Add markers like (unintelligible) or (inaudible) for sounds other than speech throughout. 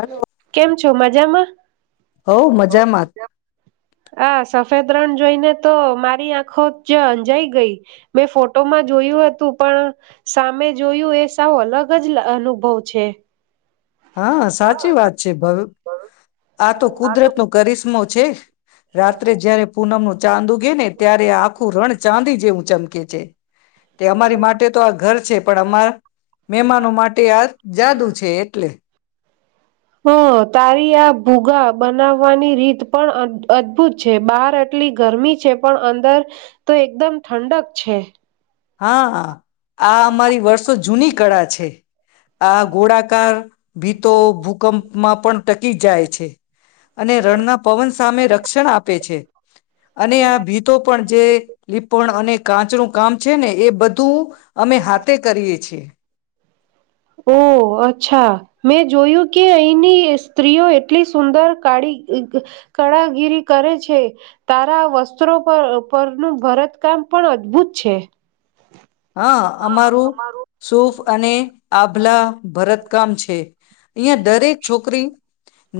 Hello કેમ છો મજામાં હવ મજામાં હા સા (unintelligible) ત્રણ જોઈને તો મારી આંખો જ અંજાઈ ગઈ મેં ફોટોમાં જોયું હતું, પણ સામે જોયું એ સાવ અલગ જ લા અનુભવ છે. હા સાચી વાત છે, (unintelligible) આ તો કુદરત નો કરિશ્મો છે. રાત્રે જયારે પૂનમ નો ચાંદ ઉગેને ત્યારે આખું રણ ચાંદી જેવું ચમકે છે. તે અમારી માટે તો આ ઘર છે, પણ અમારા મહેમાનો માટે આ જાદુ છે, એટલે. હ તારી આ ભૂગા બનાવવાની રીત પણ અદભુત છે, બહાર એટલી ગરમી છે પણ અંદર તો એકદમ ઠંડક છે. હા આ અમારી વર્ષો જૂની કળા છે. આ ઘોડાકાર ભી તો ભૂકંપ માં પણ ટકી જાય છે, અને રણના પવન સામે રક્ષણ આપે છે. અને આ ભીતો પણ જે લીપણ અને કાચનું કામ છે ને એ બધું અમે હાથે કરીએ છીએ ઓ અચ્છા મેં જોયું કે અહીની સ્ત્રીઓ એટલી સુંદર કાળી કળાગીરી કરે છે તારા વસ્ત્રો પર પરનું ભરતકામ પણ અદભુત છે. હા અમારું સુફ અને આભલા ભરતકામ છે. અહીં દરેક છોકરી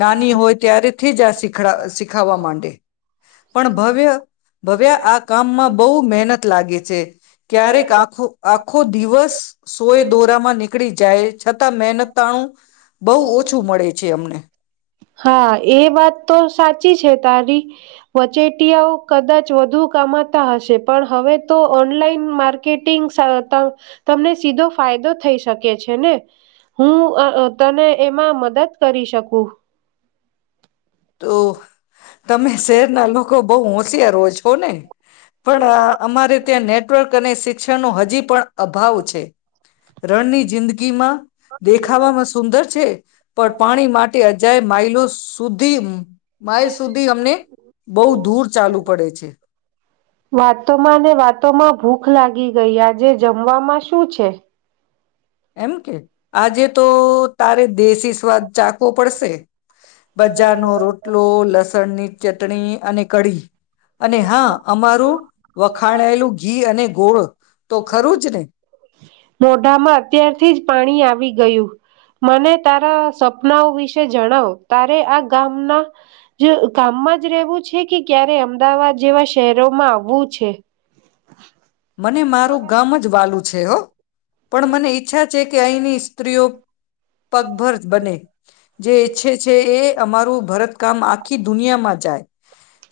નાની હોય ત્યારેથી જ આખ શીખડાવા શીખાવા માંડે પણ ભવ્ય ભવ્ય આ કામમાં બહુ મહેનત લાગે છે. આખો આખો દિવસ સોય દોરામાં નીકળી જાય છતાં મહેનતતાણું બહુ ઓછું મળે છે અમને હા એ વાત તો સાચી છે, તારી વચેટીયાઓ કદાચ વધુ કમાતા હશે પણ હવે તો ઓનલાઈન માર્કેટિંગ સા તમને સીધો ફાયદો થઈ શકે છે ને હું અ તને એમાં મદદ કરી શકું. તો તમે શેહરના લોકો બહુ હો (unintelligible) છો ને પણ અમારે ત્યાં નેટવર્ક અને શિક્ષણનો હજી પણ અભાવ છે. રણની જિંદગીમાં દેખાવામાં સુંદર છે પણ પાણી માટે અજાય માઇલો શુ ધી માઇલ સુધી અમને બહુ દૂર ચાલવું પડે છે. વાતોમાં ને વાતોમાં ભૂખ લાગી ગઈ આજે જમવામાં શું છે? એમ કે આજે તો તારે દેશી સ્વાદ ચાખવો પડશે બજારનો રોટલો, લસણની ચટણી અને કઢી અને હા અમારું વખાણાયેલું ઘી અને ગોળ તો ખરું જ ને! મોઢામાં અત્યારથી જ પાણી આવી ગયું મને તારા સપનાઓ વિશે જણાવ તારે આ ગામના જ ગામમાં જ રહેવું છે કે ક્યારે અમદાવાદ જેવા શહેરોમાં આવવું છે? મને મારું ગામ જ વાહલું છે હો. પણ મને ઈચ્છા છે અહીંની સ્ત્રીઓ પગભર બને જે ઈચ્છે છે એ અમારું ભરતકામ આ ખી દુનિયામાં જાય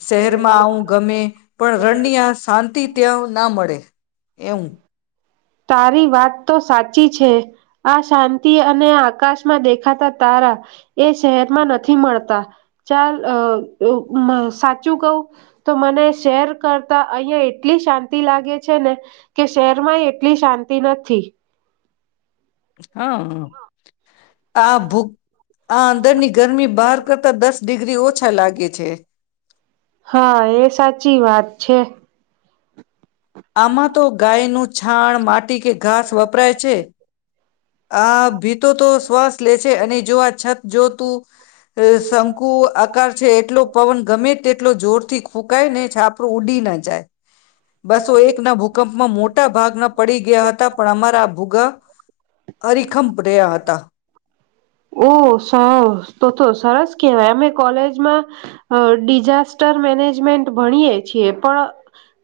શહેરમાં આવું ગમે પણ રણની આ શાંતિ ત્યાં ના મળે. (inaudible) એવું. તારી વાત તો સાચી છે આ શાંતિ અને આકાશમાં દેખાતા તારા એ શહેરમાં નથી મળતા ચાલ અ મ અ સાચું કહું તો મને શહેર કરતા અહિયાં એટલી શાંતિ લાગે છે ને કે શહેરમાં એટલી શાંતિ નથી. હ. આ ભૂ આ અંદરની ગરમી બહાર કરતા દસ ડિ ગ્રી ઓછા લાગે છે. હા એ સાચી વાત છે. તી કે ઘાસ વપરાય છે આ ભીતો તો શ્વાસ લે છે અને જો આ છત જોતું શંકુ આકાર છે એટલો પવન ગમે તેટલો જોરથી ફૂંકાય ને છાપરું ઉડી ના જાય. બસો એક ના ભૂકંપમાં મોટા ભાગના પડી ગયા હતા પણ અમારા આ ભૂગા અડીખંપ રહ્યા હતા. ઓ સર તો તો સરસ કેહવાય એમેય કોલેજ મા ડિઝાસ્ટર મેનેજમેન્ટ ભણીએ છીએ પણ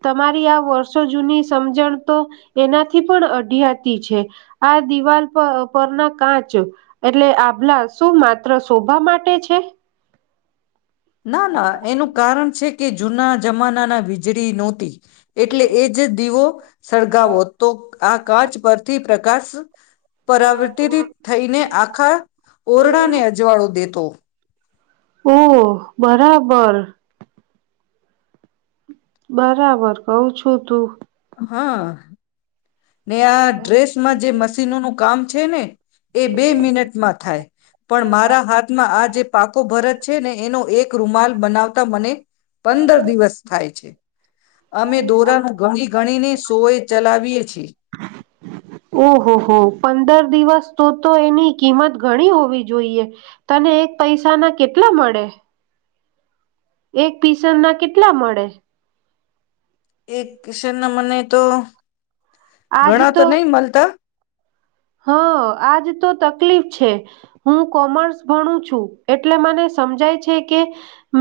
તમારી આ વર્ષો જૂની સમજણ તો એનાથી પણ અઢિયાતી છે આ દિવાલ પર પરના કાચ એટલે આભલા શું માત્ર શોભા માટે છે? ના ના એનું કારણ છે કે જૂના જમાનાના વીજળી નહોતી. એટલે એ જ દીવો સળગાવો તો આ કાચ પરથી પ્રકાશ પરાવર્તિત થઈને આખા ઓરડાને અજવાળો દેતો. ઓહ! બરાબર. બરાબર કઉ છું તું. હા ને આ ડ્રેસમાં જે મશીનોનું કામ છે ને એ બે મિનટમાં થાય પણ મારા હાથમાં આ જે પાકો ભરત છે ને એનો એક રૂમાલ બનાવતા મને પંદર દિવસ થાય છે અમે દોરાના ઘણી ગણીને શો એ ચલાવીએ છીએ ઓહોહો પંદર દિવસ તો તો એની કિંમત ઘણી હોવી જોઈએ તને એક પૈસા ના કેટલા મળે. એક પીઝનના કેટલા મળે. એક કિશન ના મને તો. આજ ઘણા તો નહી મળતા હા આજ તો તકલીફ. હું કોમર્સ ભણું છું એટલે મને સમજાય છે કે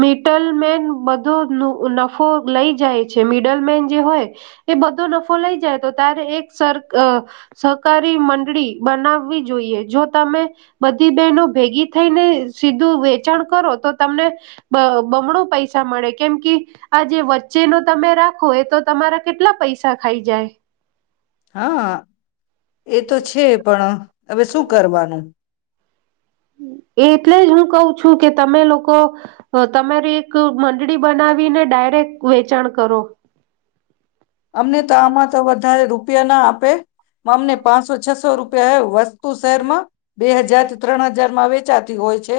મિટલ મેન બધો નફો લઈ જાય છે મિડલ મેન જે હોય એ બધો નફો લઈ જાય. તો તારે એક સર સહકારી મંડળી બનાવવી જોઈએ જો તમે બધી બહેનો ભેગી થઈને સીધું વેચાણ કરો તો તમને બમણો પૈસા મળે કેમ કે આ જે વચ્ચેનો તમે રાખો એ તો તમારા કેટલા પૈસા ખાઈ જાય. હા એ તો છે પણ હવે શું કરવાનું. એટલે જ હું કઉ છું કે તમે લોકો તમારી એક મંડળી બનાવીને ડાયરેક્ટ વેચાણ કરો. અમને તો આમાં તો વધારે રો. રૂપિયા ના આપે. અમને પાંચસો છસો રૂપિયા. (inaudible) શહેરમાં બે હજારથી ત્રણ હજાર. માં વેચાતી હોય છે.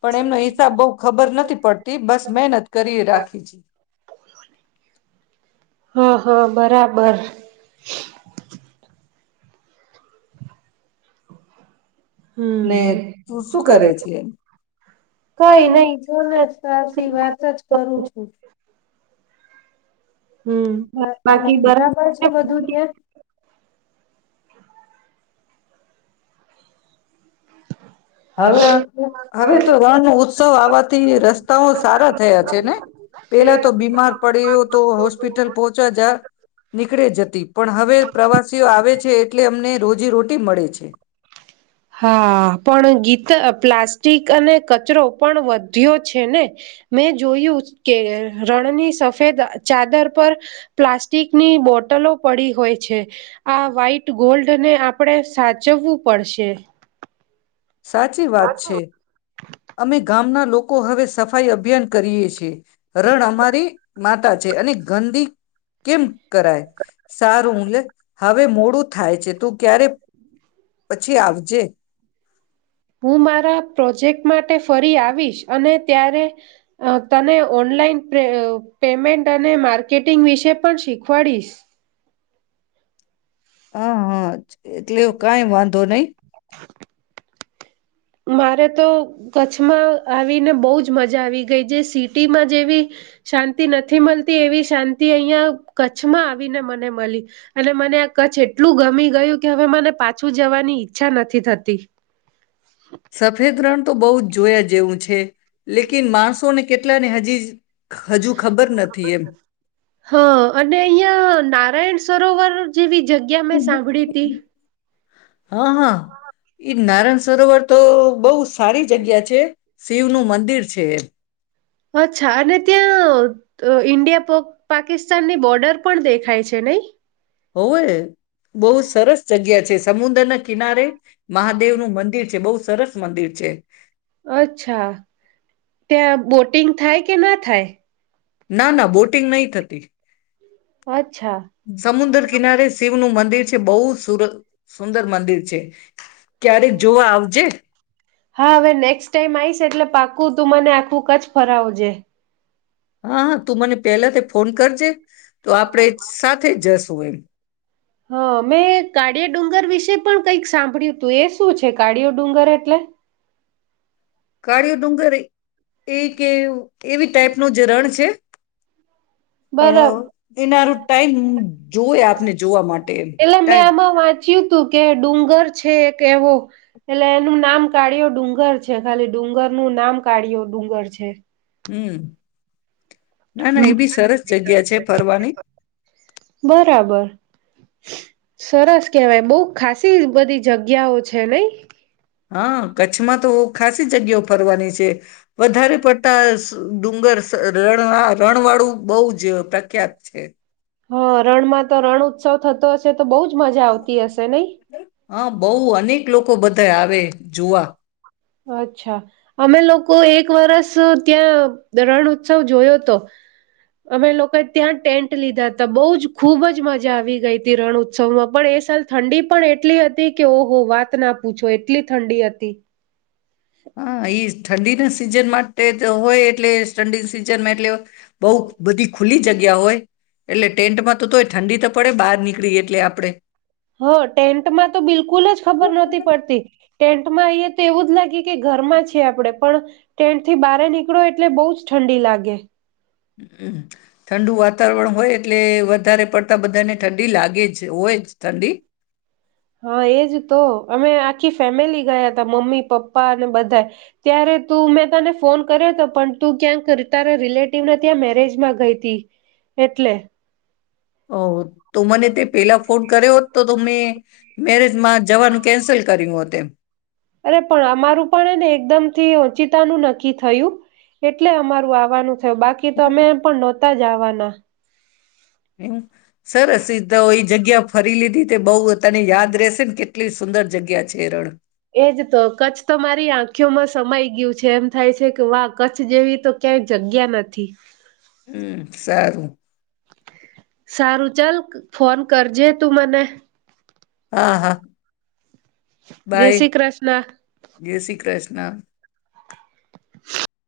પણ એમનો હિસાબ બહુ ખબર નથી પડતી બસ મહેનત કરી રાખી છે. હા હા બરાબર. બર. હ ને તું શું કરે છે એમ કઈ નહી જોને તારી વાત જ કરું છું. હમ બાકી બરાબર છે બધું ત્યાં. હવે હવે તો રણ નો ઉત્સવ આવવાથી રસ્તાઓ સારા થયા છે ને હવે પેલા તો બીમાર પડ્યો તો હોસ્પિટલ પહોચા જ નીકળે જતી પણ હવે પ્રવાસીઓ આવે છે એટલે અમને રોજ. હ રોટી મળે છે. હા પણ ગીત પ્લાસ્ટિક અને કચરો પણ વધ્યો છે ને મેં જોયું કે રણની સફેદ ચાદર પર પ્લાસ્ટિકની બોટલો પડી હોય છે આ વ્હાઈટ ગોલ્ડ ને આપણે સાચવવું પડશે. સાચી વાત છે. અમે ગામના લોકો હવે સફાઈ અભિયાન કરીએ છીએ. ગાય અમારી. માતા છે અને ગંદી કેમ કરાય સારુંલે હવે મોડું થાય છે તું ક્યારે પછી આવજે. હું મારા પ્રોજેક્ટ માટે ફરી આવીશ અને ત્યારે તને ઓનલાઈન પેમેન્ટ અને માર્કેટિંગ વિશે પણ શીખવાડીશ. હ હા એટલે કઈ વાંધો નહીં (unintelligible) મારે તો કચ્છમાં આવીને બહુ જ મજા આવી ગઈ જે સિટીમાં જેવી શાંતિ નથી મળતી એવી શાંતિ અહિયાં કચ્છમાં આવીને મને મળી અને મને આ કચ્છ એટલું ગમી ગયું કે હવે મને પાછું જવાની ઈચ્છા નથી થતી. સફેદ ગ્રહણ તો બહુ જ. જોયા જેવું છે. લેકિન માણસોને કેટલા ને હજ (unintelligible) હા અને અહીંયા નારાયણ સરોવર જેવી જગ્યા મેં સાંભળી તી. હા હા. ઈ નારાયણ સરોવર તો બઉ સારી જગ્યા છે. શિવનું મંદિર છે એ. અચ્છા અને ત્યાં ઈન્ડિયા પ પાકિસ્તાનની બોર્ડર પણ દેખાય છે નઈ? હોવે, બહુ સરસ જગ્યા છે સમુદ્ર ના કિનારે મહાદેવ નું મંદિર છે બવ સરસ મંદિર છે. અચ્છા ત્યાં બોટિંગ થાય કે ના થાય? ના ના બોટિંગ નહી થતી. (unintelligible) સમુદ્ર કિનારે શિવનું મંદિર છે. બહુર સુંદર મંદિર છે. ક્યારેક જોવા આવજે. હા હવે નેક્સ્ટ ટાઈમ આવીશ એટલે પાકું તું મને આખું કચછ ફરાવજે. હા હા તું મને પહેલા તે ફોન કરજે. તો આપણેે સાથે જશ શું એમ. હા મેં કાળી ડુંગર વિશે પણ કઈક સાંભળ્યું હતું એ શું છે કાળીયો ડુંગર એટલે? કળીયો ડુંગરે એ કે એવી ટાઈપ નું જ રણ છે. બરાબર પણ એનારો ટાઈમ જોએ આપને જોવા માટે એમ ટાઈમ. ચ્યું તું કે ડુંગર છે એક એવો એટલે એનું નામ કાઢ્યો ડુંગર છે ખાલી ડુંગર નું નામ કાઢ્યો ડુંગર છે. હમ્મ. હમ્મ, છે ફરવાની બરાબર. સરસ કેવાય બવ ખાસી બધી જગ્યાઓ છે નઈ. હા કચ્છમાં તો ખાસી જગ્યા ફરવાની છે. વધારે પડતા અહ ડુંગર સ રણવા રણવાળું બહુજ પ્રખ્યાત છે. હા રણમાં તો રણ ઉત્સવ થતો હશે તો બહુ જ મજા આવતી હશે નહી? હા, બહુ અનેક લોકો બધા આવે જોવા. અચ્છા અમે લોકો એક વરષ ત્યાં રણ ઉત્સવ જોયો હતો અમે લોકો ત્યાં ટેન્ટ લીધા હતા બહુ જ ખુબ જ મજા આવી ગઈ હતી રણ ઉત્સવમાં પણ એ સાલ ઠંડી પણ એટલી હતી કે ઓહો વાત ના પૂછો એટલી ઠંડી હતી. હા એ ઈ ઠંડીના સિઝન માટે હોય એટલે ઠંડી સિઝનમાં એટલે બહુ બધી ખુલ્લી જગ્યા હોય એટલે ટેન્ટમાં તો તોય ઠંડી તો પડે બહાર નીકળી એટલે આપણે. હા, ટેન્ટમાં તો બિલકુલ જ ખબર નતી પડતી. ટેન્ટમાં અહીંયા તો એવું જ લાગે કે ઘરમાં છે આપણેે. પણ ટેન્ટ થી બહાર નીકળો એટલે બહુ જ ઠંડી લાગે. અમ્મ હમ્મ. ઠંડુ વાતાવરણ હોય એટલે વધારે પડતા બધાને ઠંડી લાગે જ હોય જ ઠંડી. હા એજ તો અમે આખી ફેમિલી ગયા તા, મમ્મી પપ્પા અને બધા ત્યારે તું મેં તને ફોન કર્યો હતો પણ તું ક્યાંક તારા રિલેટિવને ત્યાં મેરેજમાં ગઈ તી એટલે. ઓવો તો મને તે પેલા ફોન કર્યોત તો મેં મેરેજમાં જવાનું કેન્સલ કર્યું હો તેમ. અરે પણ અમારું પણ એને એકદમ થી ઓચિતાનું નક્કી થયું એટલે અમારું આવાનું થયું. બાકી તો અમે પણ નત તા જવાના. એમ સરસ સીધા હોઈ જગ ગ્યા ફરી લીધી તે બહ તને યાદ રહેશે ને કેટલી સુંદર જગ્યા છે રણ. એજ તો કચ્છ તો મારી આંખયોમાં સમાઈ ગયું છે એમ થાય છે કે વાહ કચ્છ જેવી તો ક્યાંય જગ્યા નથી. હમ્મ સારું. સારું ચાલ ફોન કરજે તું મને. હા, હા. જય બાય. શ્રી કૃષ્ણ જય શ્રી કૃષ્ણ.